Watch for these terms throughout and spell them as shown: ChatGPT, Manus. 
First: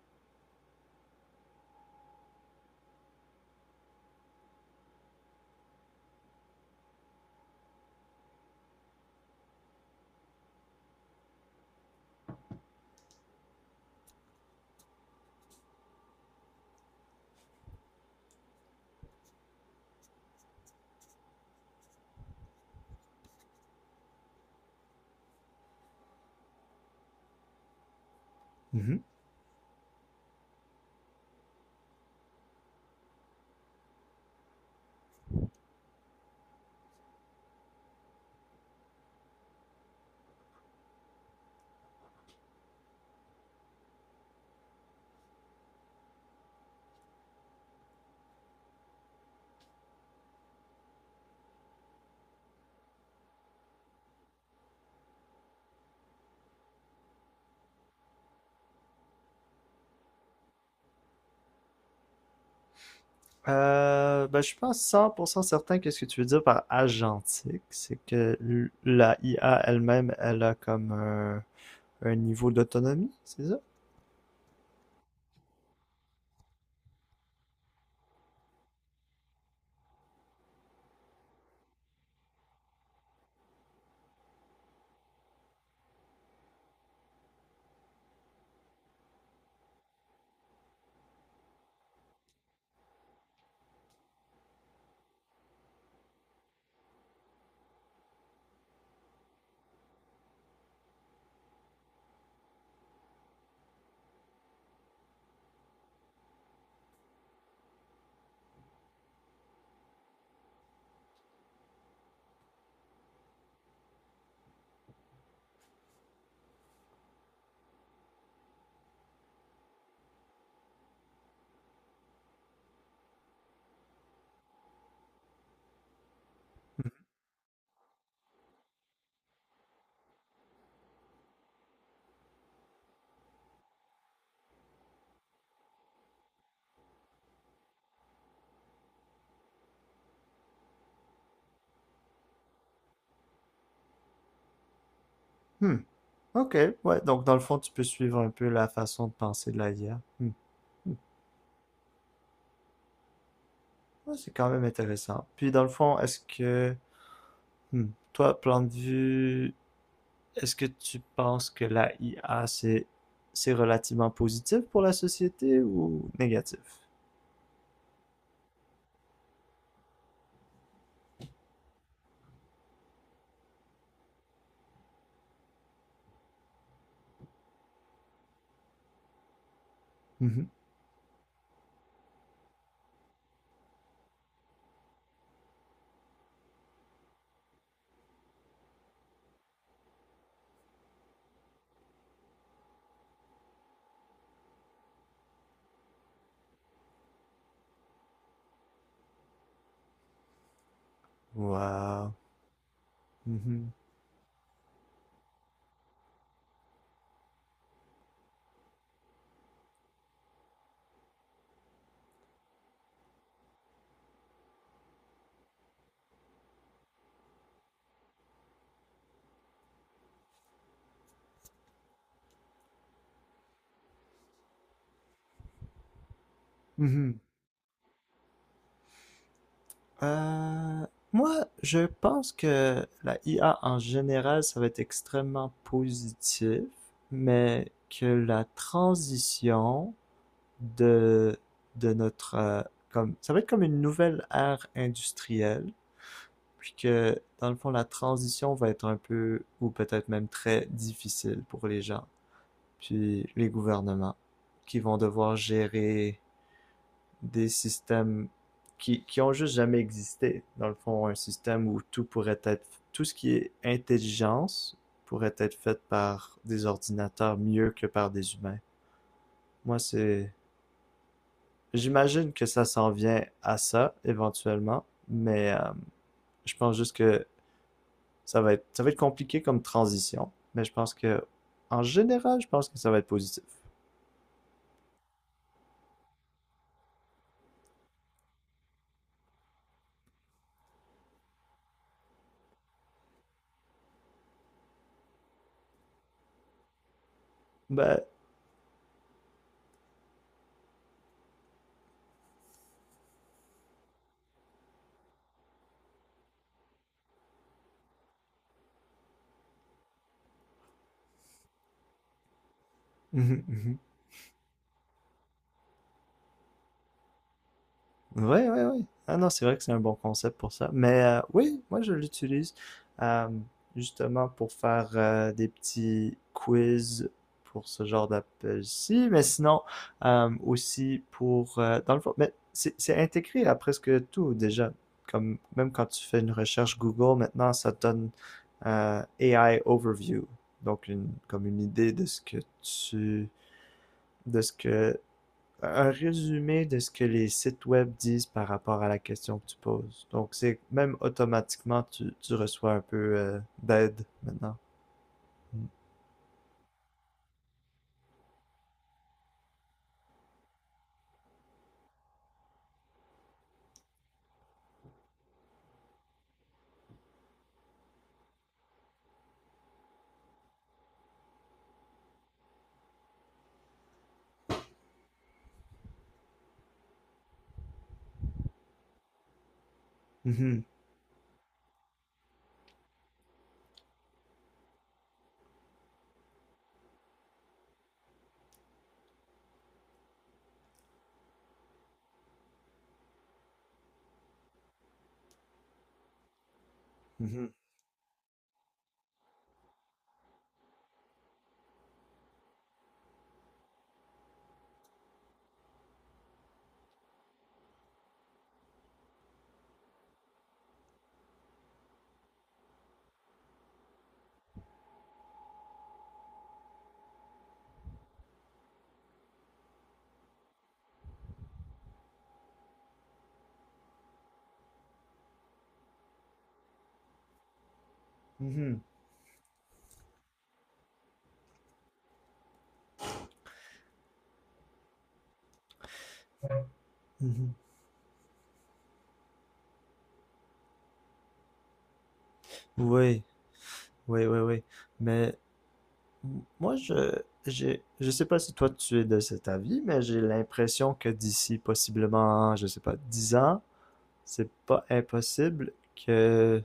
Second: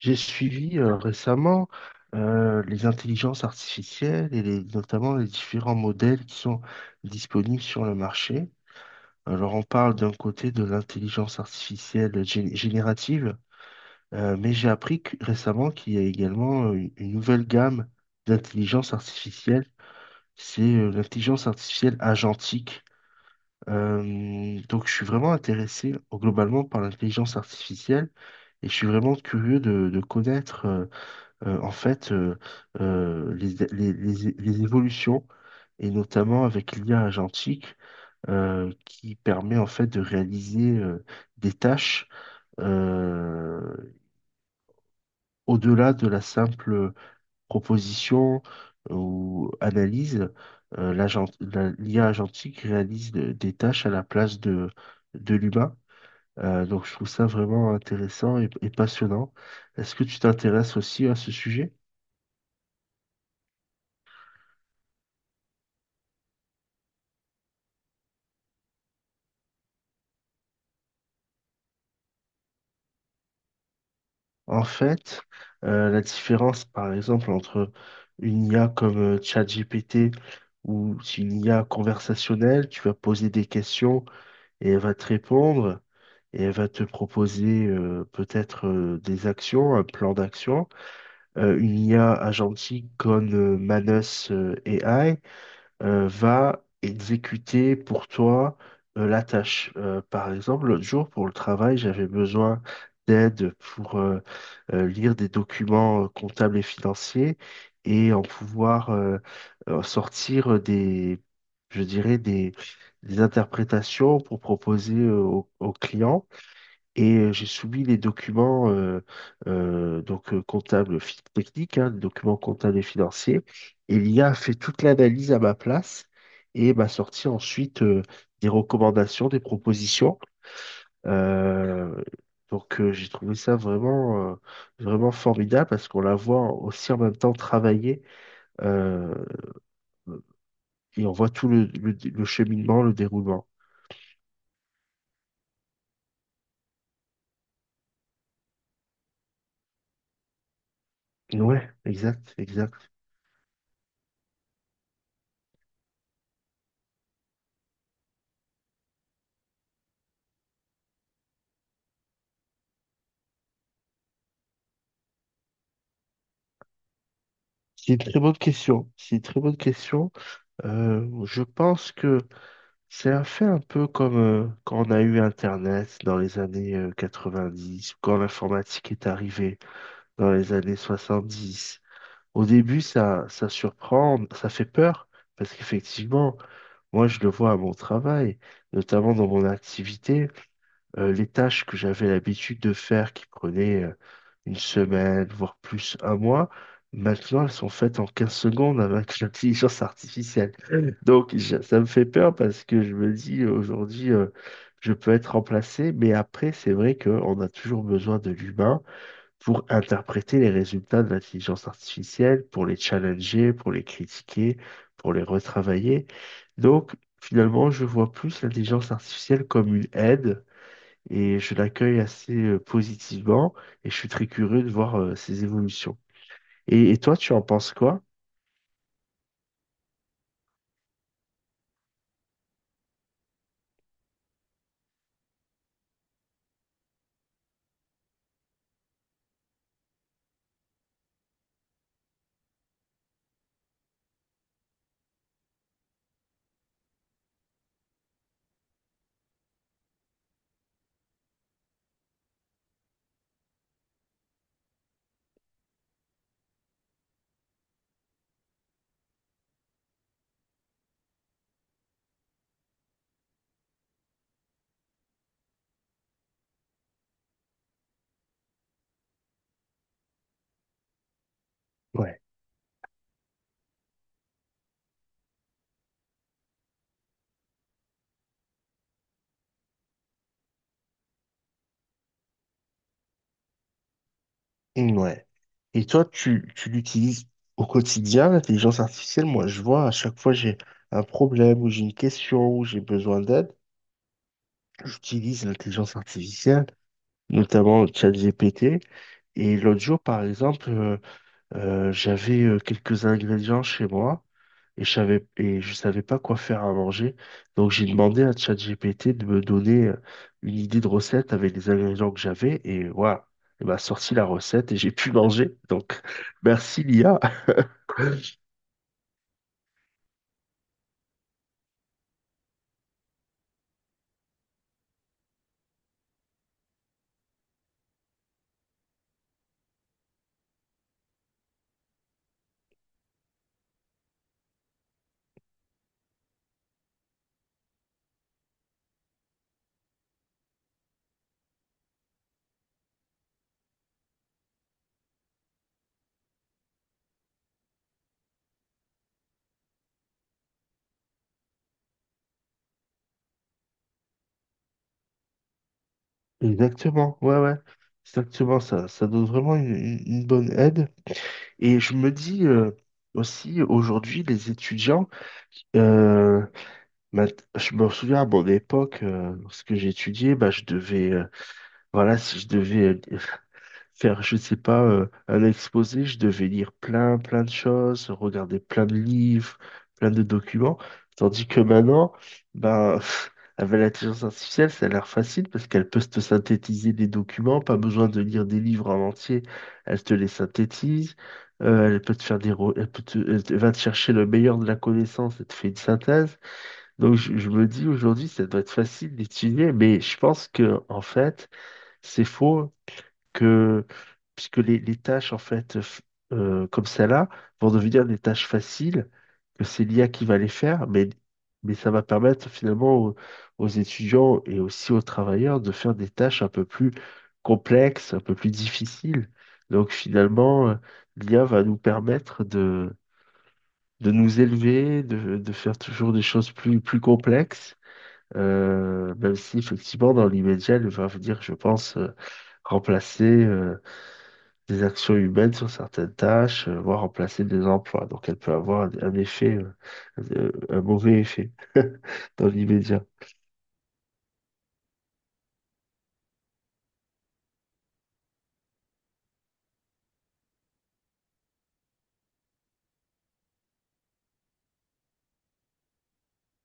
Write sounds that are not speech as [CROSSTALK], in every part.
J'ai suivi récemment les intelligences artificielles notamment les différents modèles qui sont disponibles sur le marché. Alors on parle d'un côté de l'intelligence artificielle générative, mais j'ai appris récemment qu'il y a également une nouvelle gamme d'intelligence artificielle. C'est l'intelligence artificielle agentique. Donc je suis vraiment intéressé globalement par l'intelligence artificielle et je suis Mhm. vraiment curieux de connaître en fait, les évolutions, et notamment avec l'IA agentique, qui permet en fait de réaliser des tâches euh, au-delà de la simple proposition ou analyse. L'IA agentique réalise des tâches à la place de l'humain. Donc je trouve ça vraiment intéressant et passionnant. Est-ce que tu t'intéresses aussi à ce sujet? Je suis pas 100% certain que ce que tu veux dire par agentique, c'est que la IA elle-même, elle a comme un niveau d'autonomie, c'est ça? En fait, la différence, par exemple, entre une IA comme ChatGPT ou une IA conversationnelle, tu vas poser des questions et elle va te répondre et elle va te proposer peut-être des actions, un plan d'action. Une IA agentique comme Manus AI, va exécuter pour toi la tâche. Par exemple, l'autre jour, pour le travail, j'avais besoin d'aide pour lire des documents comptables et financiers et en pouvoir sortir je dirais, des interprétations pour proposer au client. Et j'ai soumis les documents comptables techniques, hein, les documents comptables et financiers. Et l'IA a fait toute l'analyse à ma place et m'a sorti ensuite des recommandations, des propositions. Euh, j'ai trouvé ça vraiment, vraiment formidable parce qu'on la voit aussi en même temps travailler euh, et on voit tout le cheminement, le déroulement. Hmm. Ok, ouais, donc dans le fond, tu peux suivre un peu la façon de penser de la IA. Hmm. Hmm. Ouais, exact, exact. Ouais, c'est quand même intéressant. Puis dans le fond, hmm, toi, plan de vue, est-ce que tu penses que la IA, c'est relativement positif pour la société ou négatif? C'est une très bonne question. C'est une très bonne question. Je pense que c'est un fait un peu comme quand on a eu Internet dans les années 90, quand l'informatique est arrivée dans Mhm. les années 70. Au début, ça surprend, ça fait peur, parce qu'effectivement, moi je le vois à mon travail, notamment dans mon activité les tâches que j'avais l'habitude de faire qui prenaient une semaine, voire plus un mois, maintenant elles sont faites en 15 secondes avec [LAUGHS] l'intelligence artificielle. Ça me fait Wow. peur parce que je me dis Mhm. aujourd'hui, je peux être remplacé, mais après c'est vrai qu'on a toujours besoin de l'humain pour interpréter les résultats de l'intelligence artificielle, pour les challenger, pour les critiquer, pour les retravailler. Donc finalement, je vois plus l'intelligence artificielle comme une aide et je l'accueille assez positivement et je suis très curieux de voir ses évolutions. Et toi, Mhm. tu en penses quoi? Euh, Moi, je pense que la IA en général, ça va être extrêmement positif, mais que la transition de, de notre, ça va être comme une nouvelle ère industrielle, puis que, dans le fond, la transition va être un peu, ou peut-être même très difficile pour les gens, puis les gouvernements, qui vont devoir gérer des systèmes qui ont juste jamais existé. Dans le fond, un système où tout ce qui est intelligence pourrait être fait par des ordinateurs mieux que par des humains. Moi, c'est, Ouais. J'imagine que ça s'en vient à ça éventuellement, mais je pense juste que ça va être compliqué comme transition. Mais je pense que, en général, je pense que ça va être positif. Mm, ouais. Et toi, tu l'utilises au quotidien, l'intelligence artificielle? Moi, je vois à chaque fois j'ai un problème ou j'ai une question ou j'ai besoin d'aide, j'utilise l'intelligence artificielle, notamment Ben, ChatGPT. Et l'autre jour, par exemple, j'avais quelques ingrédients chez moi et je savais pas quoi faire à manger. Donc j'ai demandé à ChatGPT de me donner une idée de recette avec les ingrédients que j'avais et voilà, il m'a [LAUGHS] sorti la recette et j'ai pu manger. Donc [LAUGHS] merci l'IA. ouais, ouais, ouais. Ah non, c'est vrai que c'est un bon concept pour ça. Mais oui, moi je l'utilise euh, justement pour faire des petits quiz pour ce genre d'appel-ci, mais sinon aussi pour dans le fond, mais c'est intégré à presque tout déjà. Comme même quand tu fais une recherche Google, maintenant ça te donne AI overview, donc une comme une idée de ce que tu de ce que un résumé de ce que les sites web disent par rapport à la question que tu poses. Donc, c'est même automatiquement, tu reçois un peu d'aide maintenant. Exactement, ouais, ouais, exactement ça. Ça donne vraiment une bonne aide. Et je me dis aussi aujourd'hui, les étudiants, euh, je me souviens à mon époque, lorsque j'étudiais, bah, je devais. Voilà, si je devais faire, je sais pas, un exposé, je devais lire plein, plein de choses, regarder plein de livres, plein de Mhm, documents. Tandis que maintenant, ben, [LAUGHS] avec l'intelligence artificielle, ça a l'air facile parce qu'elle peut te synthétiser des documents, pas besoin de lire des livres en entier. Elle te les synthétise, elle peut te- elle te- va te chercher le meilleur de la connaissance et te fait une synthèse. Donc, je, mhm, je me dis aujourd'hui, ça doit être facile d'étudier, mais je pense que, en fait, c'est faux que puisque les tâches en fait comme celle-là vont devenir des tâches faciles que c'est l'IA qui va les faire, mais ça va permettre finalement aux étudiants et aussi aux travailleurs de faire des tâches un peu plus complexes, un peu plus difficiles. Donc finalement, l'IA va nous permettre de nous élever, de faire toujours des choses plus complexes. mhm, Même si effectivement dans l'immédiat, elle va venir, je pense, remplacer des actions humaines sur certaines tâches, voire remplacer mhm. des emplois. Donc elle peut avoir un effet, un mauvais effet [LAUGHS] dans l'immédiat. Oui, oui, oui, oui. Mais moi, je sais pas si toi tu es de cet avis, mais j'ai l'impression que d'ici possiblement, je sais pas, 10 ans, c'est pas impossible que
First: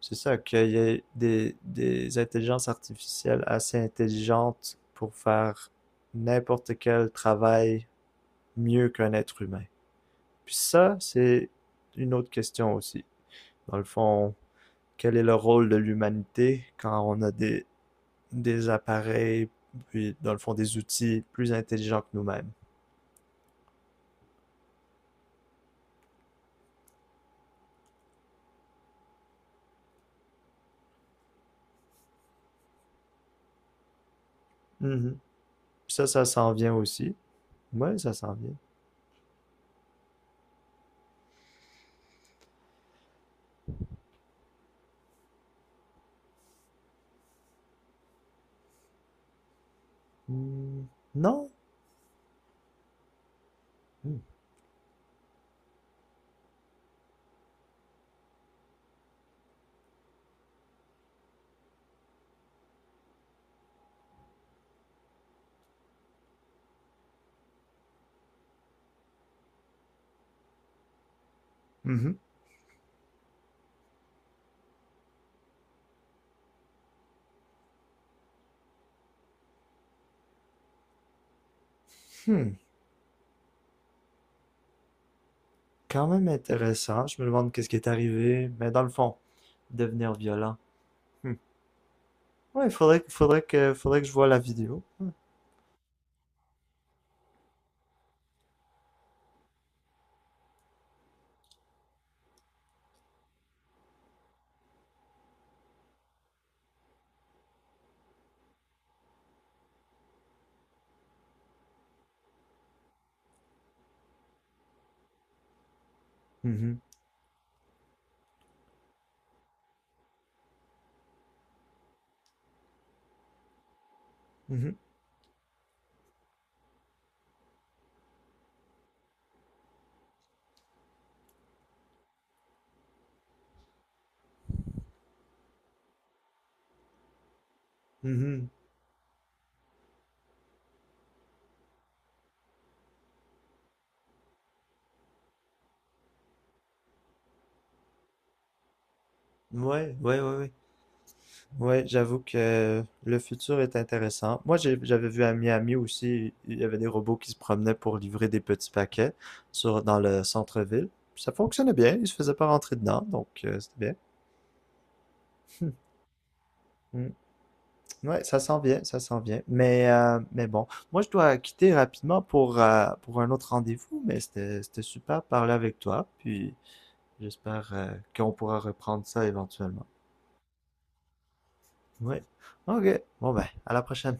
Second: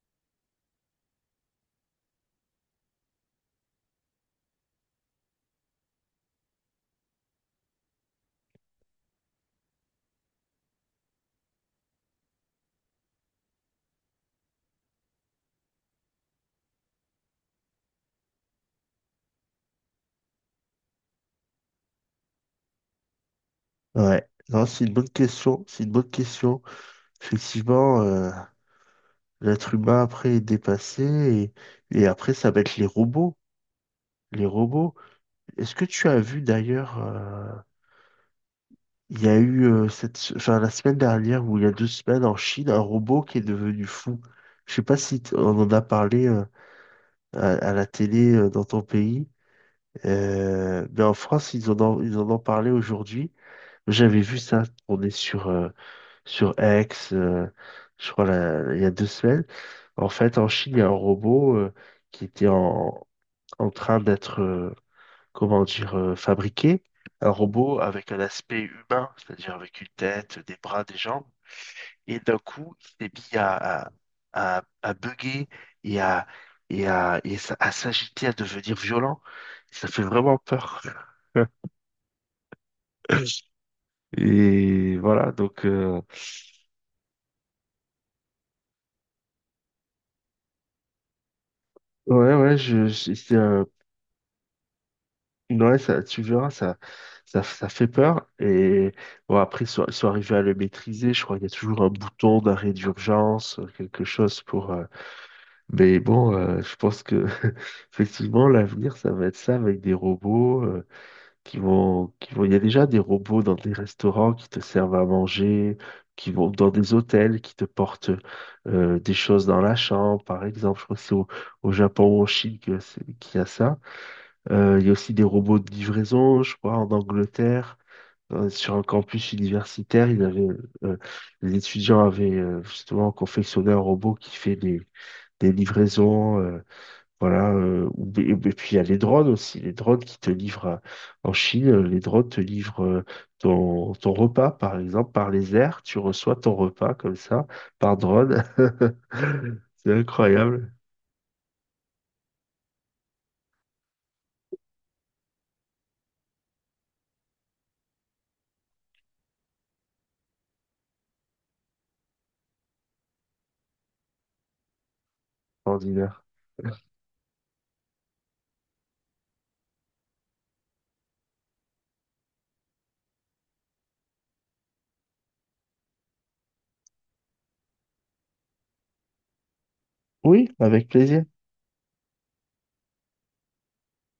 C'est ça, qu'il y ait des intelligences artificielles assez intelligentes pour faire n'importe quel travail mieux qu'un être humain. Puis ça, c'est une autre question aussi. Dans le fond, quel est le rôle de l'humanité quand on a des appareils, puis dans le fond des outils plus intelligents que nous-mêmes? Ouais, non, c'est une bonne question, c'est une bonne question. Effectivement, l'être humain après est dépassé et après ça va être les robots. Les robots. Mhm. Est-ce que Puis ça, tu as ça vu s'en vient d'ailleurs, aussi. Ouais, ça s'en vient. il y a eu enfin, la semaine dernière ou il y a 2 semaines en Chine, un robot qui est devenu fou. Je sais pas si on en a parlé à la télé dans ton pays. Hmm, Mais en non? France, ils en ont parlé aujourd'hui. Hmm. J'avais vu ça tourner sur X, je crois, il y a 2 semaines. En fait, en Chine, il y a un robot qui était en train d'être, comment dire, fabriqué. Un robot avec un aspect humain, c'est-à-dire avec une tête, des bras, des jambes. Mhm. Et d'un coup, il s'est mis à bugger et à, et à, à s'agiter, à devenir violent. Ça fait vraiment peur. [LAUGHS] Hmm. Et voilà, donc, Quand même intéressant. Je me demande qu'est-ce qui est arrivé. Mais dans le fond, devenir violent. Hmm. ouais, ouais, Ouais, c'est, faudrait que je voie la vidéo. Hmm. ouais, ça, tu verras, ça fait peur. Et bon, après, ils sont arrivés à le maîtriser. Je crois qu'il y a toujours un bouton d'arrêt d'urgence, quelque chose pour. Mais bon, je pense que, [LAUGHS] effectivement, l'avenir, ça va être ça avec des robots. Il y a déjà des robots dans des restaurants qui te servent à manger, qui vont dans Mhm. des hôtels qui te portent des choses dans la chambre, par exemple. Je crois que c'est au Japon ou en Chine qu'il y a ça. Mhm. Il y a aussi des robots de livraison, je crois, en Angleterre. Sur un campus universitaire, euh, les étudiants avaient justement confectionné un robot qui fait des livraisons. Voilà, et Mhm. puis il y a les drones aussi, les drones qui te livrent en Chine, les drones te livrent ton repas, par exemple, par les airs, tu reçois ton repas comme ça, par drone. [LAUGHS] C'est Ouais, ouais, ouais, ouais. incroyable, Ouais, j'avoue que le futur est intéressant. Moi, j'avais vu à Miami aussi, il y avait des robots qui se promenaient pour livrer des petits paquets sur, dans le centre-ville. Ça fonctionnait bien, ils se faisaient pas rentrer dedans, donc c'était bien. Hmm. ordinaire. Hmm. Ouais, ça s'en vient, ça s'en vient. Mais bon, moi je dois quitter rapidement pour un autre rendez-vous, mais c'était super de parler avec toi. Puis j'espère qu'on pourra reprendre ça éventuellement. Oui, avec plaisir. Ouais. Ok. Bon ben, à la prochaine.